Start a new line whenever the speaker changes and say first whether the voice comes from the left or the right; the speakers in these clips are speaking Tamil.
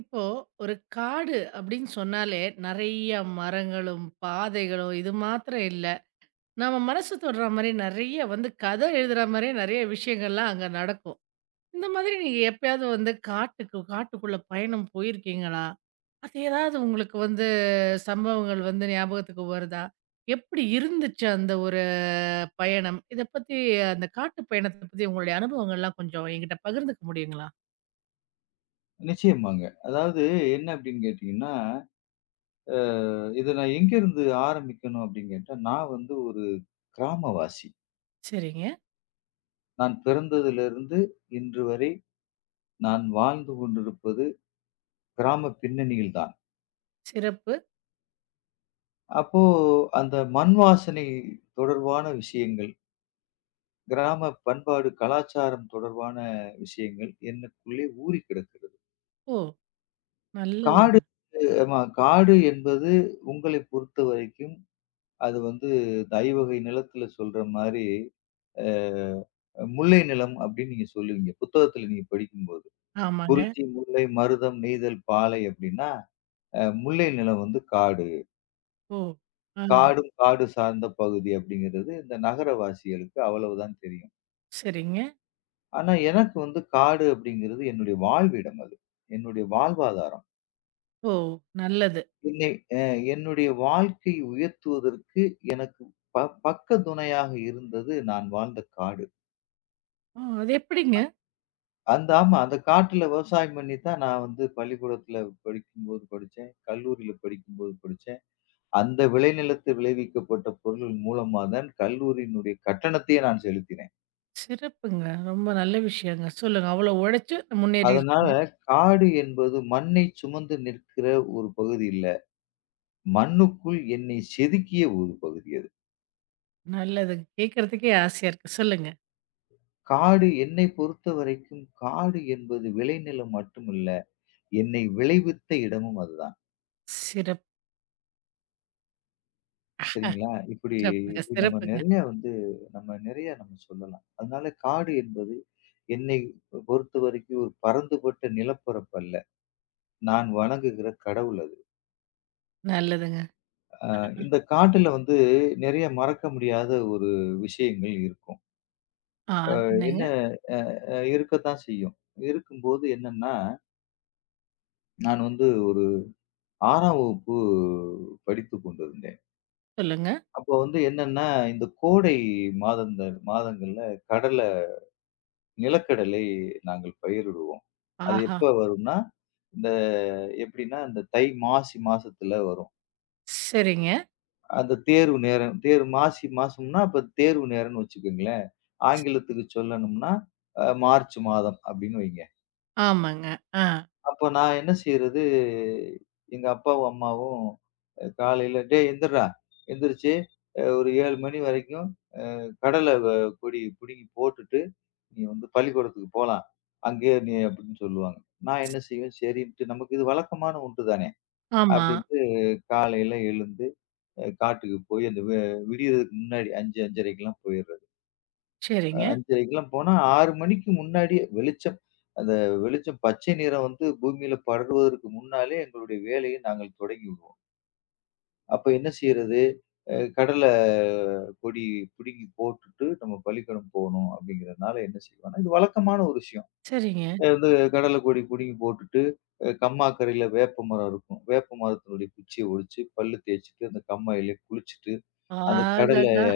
right: இப்போ ஒரு காடு அப்படின்னு சொன்னாலே நிறைய மரங்களும், பாதைகளும் இது மாத்திரம் இல்ல. நம்ம மனசு தொடுற மாரி நிறைய வந்து கதை எழுதுற மாரியே நிறைய விஷயங்கள்லாம் அங்க நடக்கும். இந்த மாதிரி நீங்க எப்பயாவது வந்து காட்டுக்குள்ள பயணம் போயிருக்கீங்களா? அது ஏதாவது உங்களுக்கு வந்து சம்பவங்கள் வந்து ஞாபகத்துக்கு வருதா? எப்படி இருந்துச்சு அந்த ஒரு பயணம்? இத பத்தி அந்த காட்டு பயணத்த பத்தி உங்களுடைய அனுபவங்கள்லாம் கொஞ்சம் என்கிட்ட பகிர்ந்துக்க முடியுங்களா?
left: நிச்சயமாங்க. அதாவது என்ன அப்படின்னு கேட்டீங்கன்னா, இத நான் எங்கேருந்து ஆரம்பிக்கணும் அப்படின்னு கேட்டா, நான் வந்து ஒரு கிராமவாசி.
right: சரிங்க.
left: நான் பிறந்ததிலிருந்து இன்று வரை நான் வாழ்ந்து கொண்டிருப்பது கிராம பின்னணியில் தான்.
right: சிறப்பு.
left: அப்போ அந்த மண் வாசனை தொடர்பான விஷயங்கள், கிராம பண்பாடு, கலாச்சாரம் தொடர்பான விஷயங்கள் எனக்குள்ளே ஊறிக் கிடக்கிறது.
right: ஓ!
left: காடு
right: நல்லது.
left: ஆமா. காடு என்பது உங்களைப் பொறுத்தவரைக்கும் அது வந்து இந்த ஐவகை நிலத்துல சொல்ற மாரி, அ முல்லை நிலம் அப்படின்னு நீங்க சொல்லுவீங்க. புத்தகத்துல நீங்க படிக்கும்போது.
right: ஆமாங்க.
left: குறிஞ்சி, முல்லை, மருதம், நெய்தல், பாலை அப்படின்னா, முல்லை நிலம் வந்து காடு.
right: ஓ! ஆ,
left: காடும் காடு சார்ந்த பகுதி அப்படிங்கிறது இந்த நகரவாசிகளுக்கு அவ்வளவுதான் தெரியும்.
right: சரிங்க.
left: ஆனா எனக்கு வந்து காடு அப்படிங்கிறது என்னுடைய வாழ்விடம் அது. என்னுடைய வாழ்வாதாரம்.
right: ஓ! நல்லது.
left: என்னை அ என்னுடைய வாழ்க்கை உயர்த்துவதற்கு எனக்கு ப பக்க துணையாக இருந்தது நான் வாழ்ந்த காடு.
right: ஓ! அது எப்படிங்க?
left: ஆமா. அந்த காட்டுல விவசாயம் பண்ணி தான் நான் வந்து பள்ளிக்கூடத்துல படிக்கும்போது படிச்சேன். கல்லூரியில படிக்கும்போது படிச்சேன். அந்த விளைநிலத்தில் விளைவிக்கப்பட்ட பொருள் மூலமா தான் கல்லூரியினுடைய கட்டணத்தையே நான் செலுத்தினேன்.
right: சிறப்புங்க. ரொம்ப நல்ல விஷயங்க. சொல்லுங்க. அவ்வளோ உழைச்சு முன்னேறி
left: அதனால
right: இருக்கீங்க.
left: காடு என்பது மண்ணை சுமந்து நிற்கிற ஒரு பகுதி இல்ல. மண்ணுக்குள் என்னை செதுக்கிய ஒரு பகுதி அது.
right: நல்லதுங்க. கேட்கறதுக்கே ஆசையா இருக்கு. சொல்லுங்க.
left: காடு என்னை பொறுத்தவரைக்கும் காடு என்பது விளைநிலம் மட்டுமல்ல. என்னை விளைவித்த இடமும் அதுதான்.
right: சிறப்
left: சரிங்களா? இப்படி
right: சிறப்புங்க,
left: இப்படி நம்ம
right: சிறப்புங்க.
left: நெறைய வந்து நம்ம நெறைய நம்ம சொல்லலாம். அதனால காடு என்பது என்னை பொறுத்தவரைக்கும் ஒரு பரந்துபட்ட நிலப்பரப்பு அல்ல. நான் வணங்குகிற கடவுள் அது.
right: நல்லதுங்க.
left: இந்த காட்டுல வந்து நெறைய மறக்க முடியாத ஒரு விஷயங்கள் இருக்கும்.
right: ஆ,
left: அ
right: அது
left: என்ன
right: என்னங்க?
left: அ அ இருக்கத்தான் செய்யும். இருக்கும்போது என்னன்னா, நான் வந்து ஒரு 6ஆம் வகுப்பு படித்துக் கொண்டிருந்தேன்.
right: சொல்லுங்க.
left: அப்போ வந்து என்னன்னா, இந்த கோடை மாதங்கள்ல கடல் நிலக்கடலை நாங்கள் பயிரிடுவோம். அது
right: ஆஹா!
left: எப்ப வரும்னா, இந்த எப்படின்னா, இந்த தை, மாசி மாசத்துல வரும்.
right: சரிங்க.
left: அந்த தேர்வு நேரம் தேர்வு மாசி மாசம்னா, அப்ப தேர்வு நேரம்னு வச்சுக்கோங்களேன்.
right: ஸ்
left: ஆங்கிலத்துக்கு சொல்லணும்னா, மார்ச் மாதம் அப்படின்னு வைங்க.
right: ஆமாங்க. ஆ.
left: அப்ப நான் என்ன செய்றது, எங்க அப்பாவும், அம்மாவும் காலையில, "டேய் எந்திர்றா, எந்திரிச்சு ஒரு 7 மணி வரைக்கும் கடலை கொடி புடுங்கி போட்டுட்டு" நீ வந்து பள்ளிக்கூடத்துக்கு போலாம். அங்கேயே நீ அப்படின்னு சொல்லுவாங்க. நான் என்ன செய்வேன், சரின்ட்டு நமக்கு இது வழக்கமான ஒன்று தானே!
right: ஆமா.
left: அப்படின்ட்டு காலையில எழுந்து காட்டுக்கு போய் அந்த விடியறதுக்கு முன்னாடி 5, 5:30க்கெல்லாம் போயிர்றது.
right: சரிங்க,
left: 5:30க்கெல்லாம் போனா 6 மணிக்கு முன்னாடியே அந்த வெளிச்சம் பச்சை நிறம் வந்து பூமியில படர்வதற்கு முன்னாலே எங்களுடைய வேலையை நாங்கள் தொடங்கி விடுவோம். அப்ப என்ன செய்றது, கடலை கொடி பிடுங்கி போட்டுட்டு நம்ம பள்ளிக்கூடம் போணும் அப்படிங்கிறதுனால என்ன செய்வோம்னா, இது வழக்கமான ஒரு விஷயம்.
right: சரிங்க.
left: வந்து கடலை கொடி பிடுங்கி போட்டுட்டு, கம்மாக்கரையில வேப்ப மரம் இருக்கும். வேப்ப மரத்தினுடைய குச்சிய ஒடிச்சு, பல்லு தேய்ச்சுட்டு, அந்த கம்மாயிலே குளிச்சுட்டு, அந்த கடலை
right: ஆககா!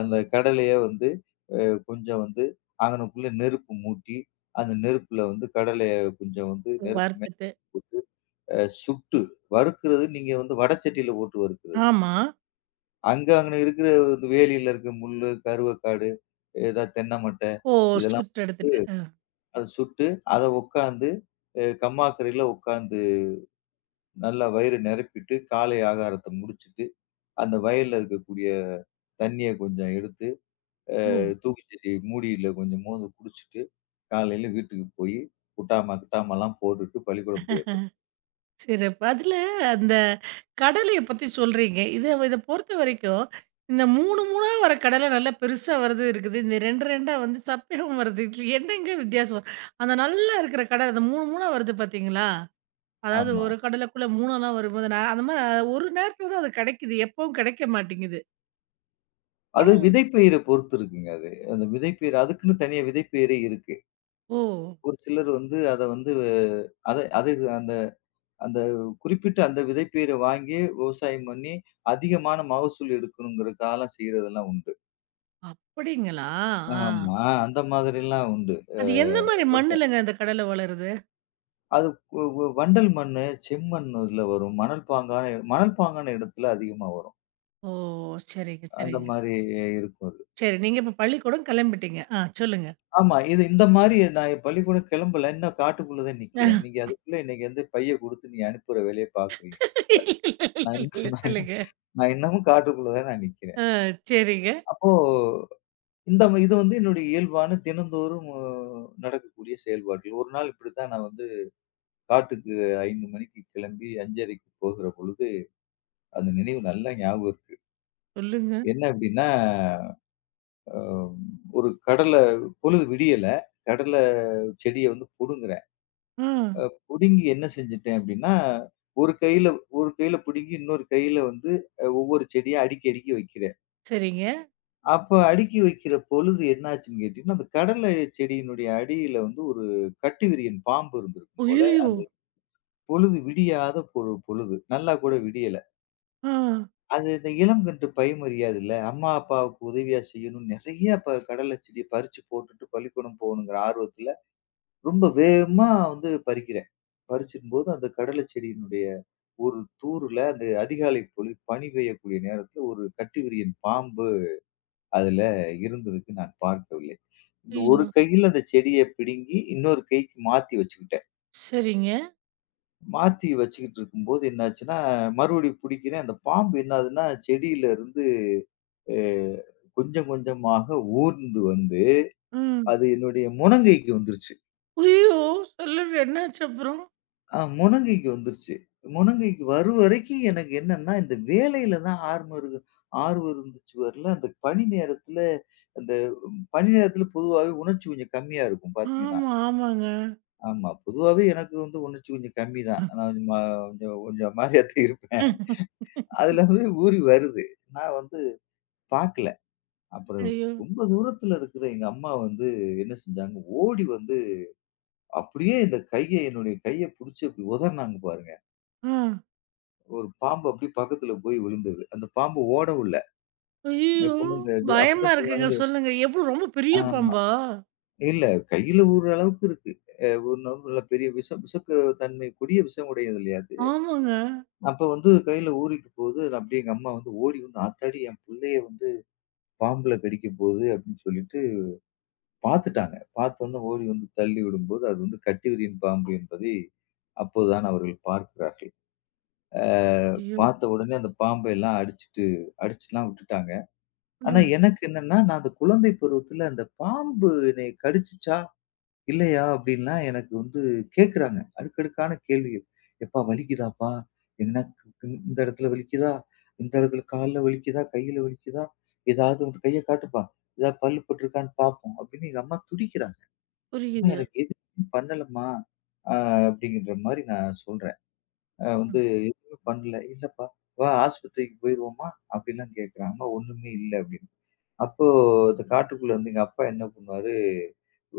left: அந்த கடலைய வந்து கொஞ்சம் வந்து அங்கனக்குள்ள நெருப்பு மூட்டி, அந்த நெருப்புல வந்து கடலைய கொஞ்சம் வந்து நெருப்பு
right: வறுத்துட்டு.
left: சுட்டு வறுக்கிறது நீங்க வந்து வடச்சட்டியில போட்டு வறுக்கிறது.
right: ஆமா.
left: அங்க அங்கன இருக்கிற இந்த வேலியில இருக்க முள்ளு, கருவக்காடு, ஏதாவது தென்னை மட்டை
right: ஓ!
left: இதெல்லாம்
right: சுட்டு எடுத்துட்டு.
left: அத சுட்டு, அத உட்காந்து கம்மாக்கரையில உட்காந்து நல்லா வயிறு நிரப்பிட்டு, காலை ஆகாரத்த முடிச்சுட்டு, அந்த வயல்ல இருக்கக்கூடிய தண்ணிய கொஞ்சம் எடுத்து,
right: ஓ!
left: தூக்குச்சட்டி மூடியில கொஞ்சம் மோந்து குடிச்சுட்டு, காலையில வீட்டுக்கு போயி, குட்டாமா, கிட்டாமாலாம் போட்டுட்டு பள்ளிக்கூடம் போயிரு.
right: சிறப்பு. அதுல அந்த கடலைய பத்தி சொல்றீங்க. இத இத பொறுத்தவரைக்கும், இந்த 3 3ஆ வர கடலை நல்லா பெருசா வரது இருக்குது. இந்த 2 2ஆ வந்து சப்பையாவும் வருது. இதுல என்னங்க வித்தியாசம்? அந்த நல்லா இருக்கிற கடலை, அந்த 3 3ஆ வருது பார்த்தீங்களா? அதாவது
left: ஆமா.
right: ஒரு கடலைக்குள்ள 3லாம் வரும்போது, நான் அந்த மாரி ஒரு நேரத்துல தான் அது கிடைக்குது. எப்பவும் கிடைக்க மாட்டேங்குது.
left: அது
right: ஆமா.
left: விதைப்பயிர பொறுத்து இருக்குங்க அது. அந்த விதைப்பயிர் அதுக்குன்னு தனியா விதைப்பயிரே இருக்கு.
right: ஓ!
left: ஒரு சிலர் வந்து அத வந்து அத அது அந்த அந்த குறிப்பிட்ட அந்த விதைப்பயிர வாங்கி விவசாயம் பண்ணி, அதிகமான மகசூல் எடுக்கணுங்கிறதுக்காகலாம் செய்றதெல்லாம் உண்டு.
right: அப்படிங்களா? ஆ.
left: ஆமா. அந்த மாதிரிலாம் உண்டு.
right: அது எந்த மாரி
left: அ
right: மண்ணுலங்க இந்த கடலை வளருது?
left: அது வ வ வண்டல் மண்ணு, செம்மண் இதுல வரும். மணல் பாங்கான மணல் பாங்கான இடத்துல அதிகமா வரும்.
right: ஓ! சரிங்க,
left: அந்த
right: சரிங்க.
left: மாரி இருக்கும் அது.
right: சரி, நீங்க இப்ப பள்ளிக்கூடம் கிளம்பிட்டீங்க. ஆ, சொல்லுங்க.
left: ஆமா. இது இந்த மாரி நான் என் பள்ளிக்கூடம் கிளம்பல. இன்னும் காட்டுக்குள்ள தான் நிக்கிறேன். நீங்க அதுக்குள்ள இன்னைக்கு வந்து பைய குடுத்து நீங்க அனுப்புற வேலைய பார்க்குறீங்க நீங்க இப்ப.
right: இல்ல,
left: நான்
right: இல்ல,
left: இன்னும்
right: இல்ல.
left: நான் இன்னும்
right: சொல்லுங்க.
left: நான் இன்னமும் காட்டுக்குள்ள தான் நான் நிக்கிறேன்.
right: அ சரிங்க.
left: அப்போ இந்த இது வந்து என்னுடைய இயல்பான தினந்தோறும் நடக்கக்கூடிய செயல்பாடுகள். ஒரு நாள் இப்படித்தான் நான் வந்து காட்டுக்கு 5 மணிக்கு கிளம்பி 5:30க்கு போகிற பொழுது, அந்த நினைவு நல்லா ஞாபகம் இருக்கு.
right: சொல்லுங்க.
left: என்ன அப்படின்னா அம் ஒரு கடலை பொழுது விடியல. கடலை செடிய வந்து புடுங்குறேன்.
right: ஆ.
left: புடுங்கி என்ன செஞ்சுட்டேன் அப்டின்னா, ஒரு கையில ஒரு கையில புடுங்கி இன்னொரு கையில வந்து ஒவ்வொரு செடியா அடுக்கி, அடுக்கி வைக்கிறேன்.
right: சரிங்க.
left: அப்ப அடுக்கி வைக்கிற பொழுது என்னாச்சுன்னு கேட்டீங்கன்னா, அந்த கடலை செடியினுடைய அடியில வந்து ஒரு கட்டுவிரியன் பாம்பு இருந்திருக்கும் போல.
right: அய்யய்யோ!
left: அந்த பொழுது விடியாத பொழுது. நல்லா கூட விடியல.
right: ஆ.
left: அது இந்த இளம் கன்று பயமறியாதுல்ல. அம்மா, அப்பாவுக்கு உதவியா செய்யணும்னு நெறைய கடலை செடிய பறிச்சு போட்டுட்டு பள்ளிக்கூடம் போகணுங்கிற ஆர்வத்துல ரொம்ப வேகமா வந்து பறிக்கிறேன். பறிச்சிக்கும்போது அந்த கடலை செடியினுடைய ஒரு தூறுல அந்த அதிகாலை பொழுது பனி பெய்யக்கூடிய நேரத்துல ஒரு கட்டுவிரியன் பாம்பு அதுல இருந்ததுக்கு நான் பார்க்கவில்லை. இந்த ஒரு
right: ஐயோ!
left: கையில அந்த செடிய பிடுங்கி இன்னொரு கைக்கு மாத்தி வச்சுக்கிட்டேன்.
right: சரிங்க.
left: மாத்தி வச்சுக்கிட்டு இருக்கும்போது என்னாச்சுன்னா, மறுபடியும் பிடிக்கிறேன். அந்த பாம்பு என்னாதுன்னா செடியில இருந்து அ கொஞ்சம் கொஞ்சமாக ஊர்ந்து வந்து
right: ம்.
left: அது என்னுடைய முனங்கைக்கு வந்துருச்சு.
right: அய்யய்யோ! சொல்லுங்க. என்னாச்சு அப்புறம்?
left: ஆ, முனங்கைக்கு வந்துருச்சு. முனங்கைக்கு வரும் வரைக்கும் எனக்கு என்னன்னா, இந்த வேலையில தான் ஆர்வம் இருக்கு ஆர்வம் இருந்துச்சு வரல. அந்த பணி நேரத்துல பொதுவாவே உணர்ச்சி கொஞ்சம் கம்மியா இருக்கும் பார்த்தீங்கன்னா.
right: ஆமா, ஆமாங்க.
left: ஆமா. பொதுவாவே எனக்கு வந்து உணர்ச்சி கொஞ்சம் கம்மி தான். நான் கொஞ்சம் கொஞ்சம் கொஞ்சம் அமாரியா தான் இருப்பேன். அதுல வந்து ஊறி வருது. நான் வந்து பார்க்கல. அப்புறம்
right: ஐயோ!
left: ரொம்ப தூரத்துல இருக்கிற எங்க அம்மா வந்து என்ன செஞ்சாங்க, ஓடி வந்து அப்படியே இந்த கைய என்னுடைய கைய புடிச்சு அப்படி உதர்னாங்க பாருங்க.
right: ஆ.
left: ஒரு பாம்பு அப்படியே பக்கத்துல போய் விழுந்தது. அந்த பாம்பு ஓடவுல்ல.
right: ஐயய்யோ!
left: எப்பவுமே இந்த இது
right: பயமா
left: அப்படித்தான் சொல்லுவாங்க.
right: இருக்குங்க.
left: இந்த
right: சொல்லுங்க. எவ்ளோ ரொம்ப பெரிய
left: ஆமா.
right: பாம்பா?
left: இல்ல கையில ஊர்ற அளவுக்கு இருக்கு. ஒரு நல்ல பெரிய விஷக்கு தன்மை கொடிய விஷம் உடையது இல்லையா அது.
right: ஆமாங்க.
left: அப்ப வந்து கையில ஊறிட்டு போகுது. நான் அப்படியே எங்க அம்மா வந்து ஓடி வந்து ஆத்தாடி என் புள்ளைய வந்து பாம்புல கடிக்க போகுது அப்படின்னு சொல்லிட்டு பார்த்துட்டாங்க. பார்த்தோன்னே ஓடி வந்து தள்ளி விடும்போது அது வந்து கட்டுவிரியன் பாம்பு என்பதை அப்போதுதான் அவர்கள் பார்க்கிறார்கள். அ
right: ஐயோ!
left: பார்த்த உடனே அந்த பாம்பை எல்லாம் அடிச்சுட்டு அடிச்சுலாம் விட்டுட்டாங்க.
right: ஆ.
left: ஆனா எனக்கு என்னன்னா, நான் அந்த குழந்தை பருவத்துல அந்த பாம்பு என்னைய கடிச்சுச்சா? இல்லையா? அப்படின்லாம் எனக்கு வந்து கேட்குறாங்க. அடுக்கடுக்கான கேள்விகள். "எப்பா வலிக்குதாப்பா? எனக்கு இந்த இடத்துல வலிக்குதா? இந்த இடத்துல கால்ல வலிக்குதா? கையில வலிக்குதா? ஏதாவது வந்து கைய காட்டுப்பா. ஏதாவது பல்லு பட்டுருக்கான்னு பார்ப்போம்." அப்படின்னு எங்க அம்மா துடிக்கிறாங்க. "அம்மா
right: புரியுது.
left: எனக்கு எதுவும் பண்ணலம்மா." அ அப்படிங்கிற மாரி நான் சொல்றேன். அ
right: ம்.
left: வந்து "எதுவுமே பண்ணல." "இல்லப்பா, வா ஆஸ்பத்திரிக்கு போயிருவோமா?" அப்படிலாம் கேட்குறாங்க. "அம்மா ஒண்ணுமே இல்ல." அப்படின்னு. அப்போ அந்த காட்டுக்குள்ள வந்து எங்க அப்பா என்ன பண்ணுவாரு,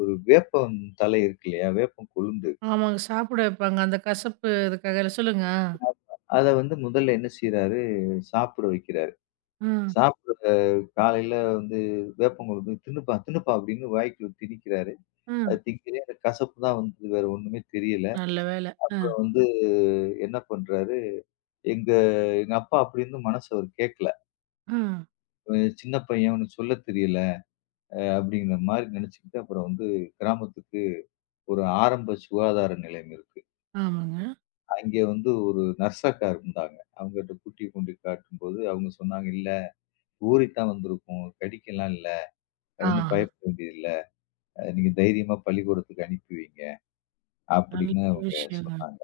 left: ஒரு வேப்பம் தலை இருக்கு இல்லையா? வேப்பம் கொழுந்து.
right: ஆமாங்க. சாப்பிட வைப்பாங்க. அந்த கசப்பு இதுக்காக சொல்லுங்க.
left: அத வந்து முதல்ல என்ன செய்றாரு, சாப்பிட வைக்கிறாரு.
right: ஆ. ஆ.
left: சாப்பிட காலையில வந்து வேப்பம் கொழுந்து "தின்னுப்பா, தின்னுப்பா" அப்படின்னு வாய்க்குள்ள திணிக்கிறாரு.
right: ஆ.
left: அது திணிக்கவே அந்த கசப்பு தான் வந்தது. வேற ஒண்ணுமே தெரியல.
right: நல்ல வேலை. ஆ.
left: அப்புறம் வந்து என்ன பண்றாரு, எங்க எங்க அப்பா அப்படி இருந்தும் மனசு அவரு கேட்கல.
right: ஆ.
left: "இவன் சின்ன பையன், இவனுக்கு சொல்ல தெரியல" அப்படிங்கிற மாரி நெனச்சுக்கிட்டு அப்புறம் வந்து கிராமத்துக்கு ஒரு ஆரம்ப சுகாதார நிலையம் இருக்கு.
right: ஆமாங்க.
left: அங்கே வந்து ஒரு நர்ஸ் அக்கா இருந்தாங்க. அவங்கட்ட கூட்டி கொண்டு காட்டும்போது, அவங்க சொன்னாங்க, "இல்ல ஊறி தான் வந்திருக்கும். கடிக்கலாம் இல்ல.
right: ஆ.
left: ஒண்ணும் பயப்பட வேண்டியதில்ல. நீங்க தைரியமா பள்ளிக்கூடத்துக்கு அனுப்பி வைங்க." அப்படின்னு
right: நல்ல
left: அவங்க
right: விஷயங்க.
left: சொன்னாங்க.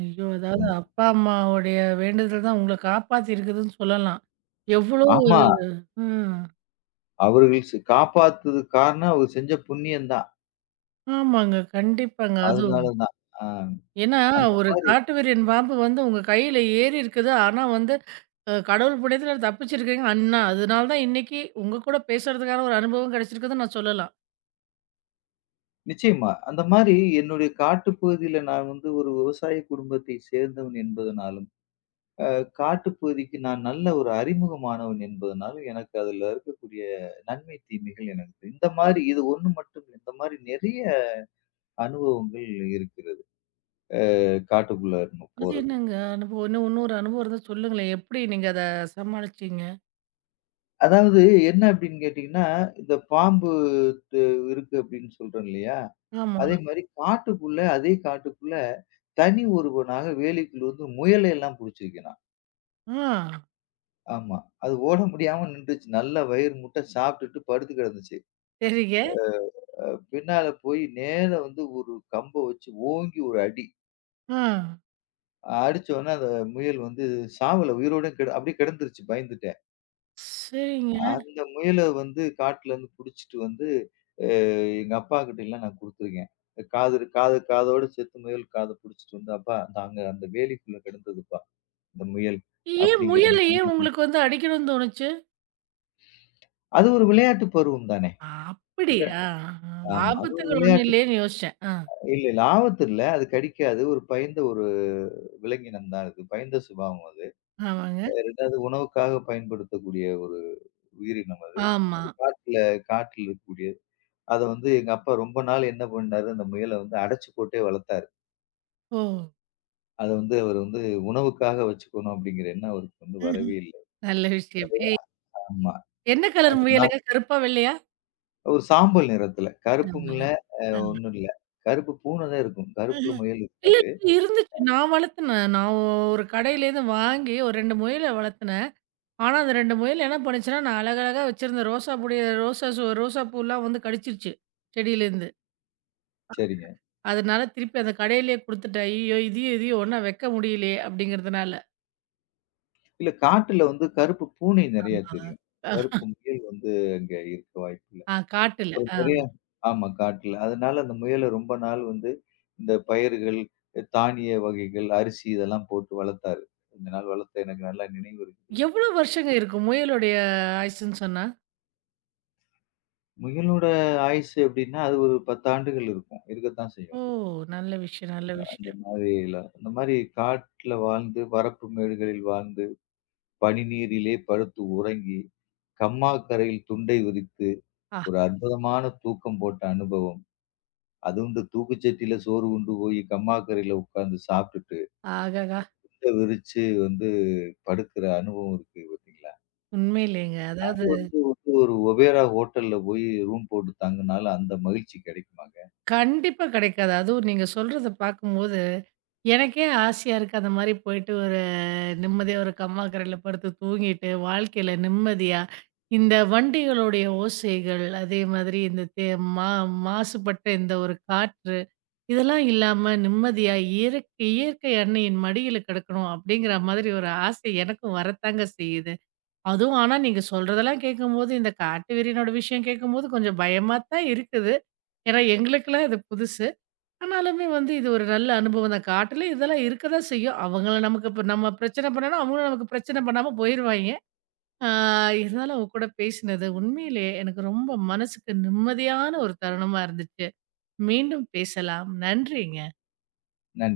right: ஐயோ! அதாவது
left: சொன்னாங்க.
right: அப்பா, அம்மாவுடைய வேண்டுதல் தான் உங்கள காப்பாத்தியிருக்குதுன்னு சொல்லலாம். எவ்ளோ
left: ஆமா.
right: ம்.
left: அவர்கள் காப்பாத்துது காரணம் அவங்க செஞ்ச புண்ணியம் தான்.
right: ஆமாங்க. கண்டிப்பாங்க. அதுவும்
left: அதனால தான். ஆ,
right: ஏன்னா,
left: அந்த
right: ஒரு
left: மாரி
right: காட்டுவிரியன் பாம்பு வந்து உங்க கையில ஏறி இருக்குது. ஆனா வந்து கடவுள் புண்ணியத்துல தப்பிச்சிருக்கீங்க. அன்னா அதனால தான் இன்னைக்கு உங்க கூட பேசுறதுக்கான ஒரு அனுபவம் கிடைச்சிருக்குதுன்னு நான் சொல்லலாம்.
left: நிச்சயமா. அந்த மாரி என்னுடைய காட்டுப்பகுதியில நான் வந்து ஒரு விவசாய குடும்பத்தை சேர்ந்தவன் என்பதனால காட்டுப்பகுதிக்கு நான் நல்ல ஒரு அறிமுகமானவன் என்பதனால, எனக்கு அதுல இருக்கக்கூடிய நன்மை, தீமைகள் எனக்கு இந்த மாரி இது ஒண்ணு மட்டும் இல்ல. இந்த மாரி நெறைய அனுபவங்கள் இருக்கிறது. காட்டுக்குள்ள நம்ம
right: அது
left: போறது.
right: என்னங்க அனுபவம்? இன்னும் இன்னொரு அனுபவம் இருந்தா சொல்லுங்களேன். எப்படி நீங்க அத சமாளிச்சீங்க?
left: அதாவது என்ன அப்படின்னு கேட்டீங்கன்னா, இந்த பாம்பு து இருக்கு அப்படின்னு சொல்றேன் இல்லையா?
right: ஆமா.
left: அதே மாரி காட்டுக்குள்ள தனி ஒருவனாக வேலிக்குள்ள வந்து முயலை எல்லாம் புடிச்சிருக்கேன் நான்.
right: ஆ.
left: ஆமா. அது ஓட முடியாம நின்றுச்சு. நல்லா வயிறு முட்ட சாப்பிட்டுட்டு படுத்து கிடந்துச்சு.
right: சரிங்க.
left: பின்னால போய் நேரா வந்து ஒரு கம்ப வச்சு ஓங்கி ஒரு அடி.
right: ஆ.
left: அடிச்ச உடனே அந்த முயல் வந்து சாவல. உயிரோட கெட அப்படியே கிடந்துருச்சு பயந்துட்டேன்.
right: சரிங்க.
left: அந்த முயல வந்து காட்டுலருந்து புடிச்சுட்டு வந்து அ எங்க அப்பாகிட்டலாம் நான் குடுத்துருக்கேன். காது காது காதோட செத்து முயல் காத புடிச்சுட்டு வந்து, "அப்பா நாங்க அந்த வேலிக்குள்ள கிடந்ததுப்பா இந்த முயல்."
right: ஏன்
left: அப்படிங்கிற
right: முயல
left: மாதிரி.
right: ஏன் உங்களுக்கு வந்து அடிக்கணும்னு தோணுச்சு?
left: அது ஒரு விளையாட்டு பருவம் தானே.
right: ஆ, அப்படி. ஆ, ஆ.
left: ஆமா. அது ஒரு
right: ஆபத்துகள் ஒண்ணும்
left: விளையாட்டு.
right: இல்லையேன்னு யோசிச்சேன். ஆ,
left: இல்ல, இல்ல ஆபத்து இல்ல. அது கடிக்காது. ஒரு பயந்த ஒரு விலங்கினம் தான் அது. பயந்த சுபாவம் அது.
right: ஆமாங்க.
left: 2வது உணவுக்காக பயன்படுத்தக்கூடிய ஒரு உயிரினம் அது.
right: ஆமா.
left: அது காட்டில இருக்கக்கூடியது. அத வந்து எங்க அப்பா ரொம்ப நாள் என்ன பண்ணாரு, அந்த முயல வந்து அடைச்சு போட்டே வளர்த்தாரு.
right: ஓ!
left: அத வந்து அவரு வந்து உணவுக்காக வச்சுக்கணும் அப்படிங்கிற எண்ணம் அவருக்கு வந்து
right: ம்ஹ்ம்.
left: வரவே இல்ல.
right: நல்ல விஷயம். ஏய்
left: ஆமா.
right: என்ன கலர்
left: அது நான்
right: முயலுங்க? கருப்பா, வெள்ளையா?
left: ஒரு சாம்பல் நிறத்துல. கருப்பும் இல்ல,
right: கருமலர்.
left: அ
right: ஆ.
left: ஒண்ணும் இல்ல. கருப்பு பூனை தான் இருக்கும். கருப்புல
right: ம்ஹ்ம்.
left: முயல்
right: இல்ல,
left: இருக்காது.
right: இல்ல இருந்துச்சு. நான் வளர்த்துனேன். நான் ஒரு கடையிலேருந்து வாங்கி ஒரு 2 முயல வளர்த்துனேன். ஆனா, அந்த 2 முயல் என்ன பண்ணுச்சுன்னா, நான் அழகழகா வச்சிருந்த ரோசா பூடைய ரோசா சோ ரோசா பூலாம் வந்து கடிச்சிருச்சு செடியிலேருந்து.
left: சரிங்க.
right: அதனால திருப்பி அந்த கடையிலேயே குடுத்துட்டேன். ஐயய்யோ! இதையும் இதையும் ஒண்ணா வைக்க முடியலையே அப்படிங்கிறதுனால.
left: இல்ல காட்டுல வந்து கருப்பு பூனை நெறைய தெரியும்.
right: ஆ.
left: கருப்பு முயல் வந்து அங்க இருக்க வாய்ப்பு
right: ஆ காட்டுல.
left: ஒரு
right: ஆ.
left: பெரிய ஆமா காட்டுல. அதனால அந்த முயல ரொம்ப நாள் வந்து இந்த பயிர்கள், தானிய வகைகள், அரிசி இதெல்லாம் போட்டு வளர்த்தாரு. கொஞ்ச நாள் வளர்த்த எனக்கு நல்லா நினைவு இருக்குது.
right: எவ்வளோ வருஷங்க இருக்கும் முயலுடைய ஆயுசுன்னு சொன்னா?
left: முயலோட ஆயுசு எப்படின்னா, அது ஒரு 10 ஆண்டுகள் இருக்கும். இருக்கத்தான் செய்யும்.
right: ஓ!
left: அது
right: நல்ல விஷயம், நல்ல விஷயம்.
left: அந்த மாதிரி காட்டுல வாழ்ந்து, வரப்பு மேடுகளில் வாழ்ந்து, பனி நீரிலே படுத்து உறங்கி, கம்மா கரையில் துண்டை விரித்து,
right: ஆ
left: ஒரு அற்புதமான தூக்கம் போட்ட அனுபவம். அதுவும் இந்த தூக்குச்சட்டியில சோறு உண்டு போய் கம்மா கரையில உட்கார்ந்து சாப்பிட்டுட்டு
right: ஆகாகா!
left: விரிச்சு வந்து படுக்கிற அனுபவம் இருக்கு பார்த்தீங்களா?
right: உண்மையிலேங்க.
left: அது
right: அதாவது
left: வந்து ஒரு ஒபேரா ஹோட்டல்ல போய் ரூம் போட்டு தங்குனாலும் அந்த மகிழ்ச்சி கிடைக்குமாங்க?
right: கண்டிப்பா கிடைக்காது. அதுவும் நீங்க சொல்றத பார்க்கும்போது, எனக்கே ஆசையா இருக்கு. அந்த மாரி போயிட்டு ஒரு நிம்மதியா ஒரு கம்மாக்கரையில படுத்து தூங்கிட்டு, வாழ்க்கையில நிம்மதியா இந்த வண்டிகளுடைய ஓசைகள், அதே மாதிரி இந்த தே மா மாசுபட்ட இந்த ஒரு காற்று, இதெல்லாம் இல்லாம நிம்மதியா இயற்கை இயற்கை அன்னையின் மடியில கிடக்கணும் அப்படிங்கிற மாதிரி ஒரு ஆசை எனக்கும் வரத்தாங்க செய்யுது. அதுவும் ஆனா நீங்க சொல்றதெல்லாம் கேட்கும்போது, இந்த காட்டு வெறியனோட விஷயம் கேட்கும்போது கொஞ்சம் பயமா தான் இருக்குது. ஏன்னா எங்களுக்கெல்லாம் இது புதுசு. ஆனாலுமே வந்து இது ஒரு நல்ல அனுபவம் தான். காட்டுல இதெல்லாம் இருக்க தான் செய்யும். அவங்கள நமக்கு இப்ப நம்ம பிரச்சனை பண்ணோம்னா, அவங்களும் நமக்கு பிரச்சனை பண்ணாம போயிருவாய்ங்க. ஆ, இருந்தாலும் உங்க கூட பேசினது உண்மையிலேயே எனக்கு ரொம்ப மனசுக்கு நிம்மதியான ஒரு தருணமா இருந்துச்சு. மீண்டும் பேசலாம். நன்றிங்க.
left: நான்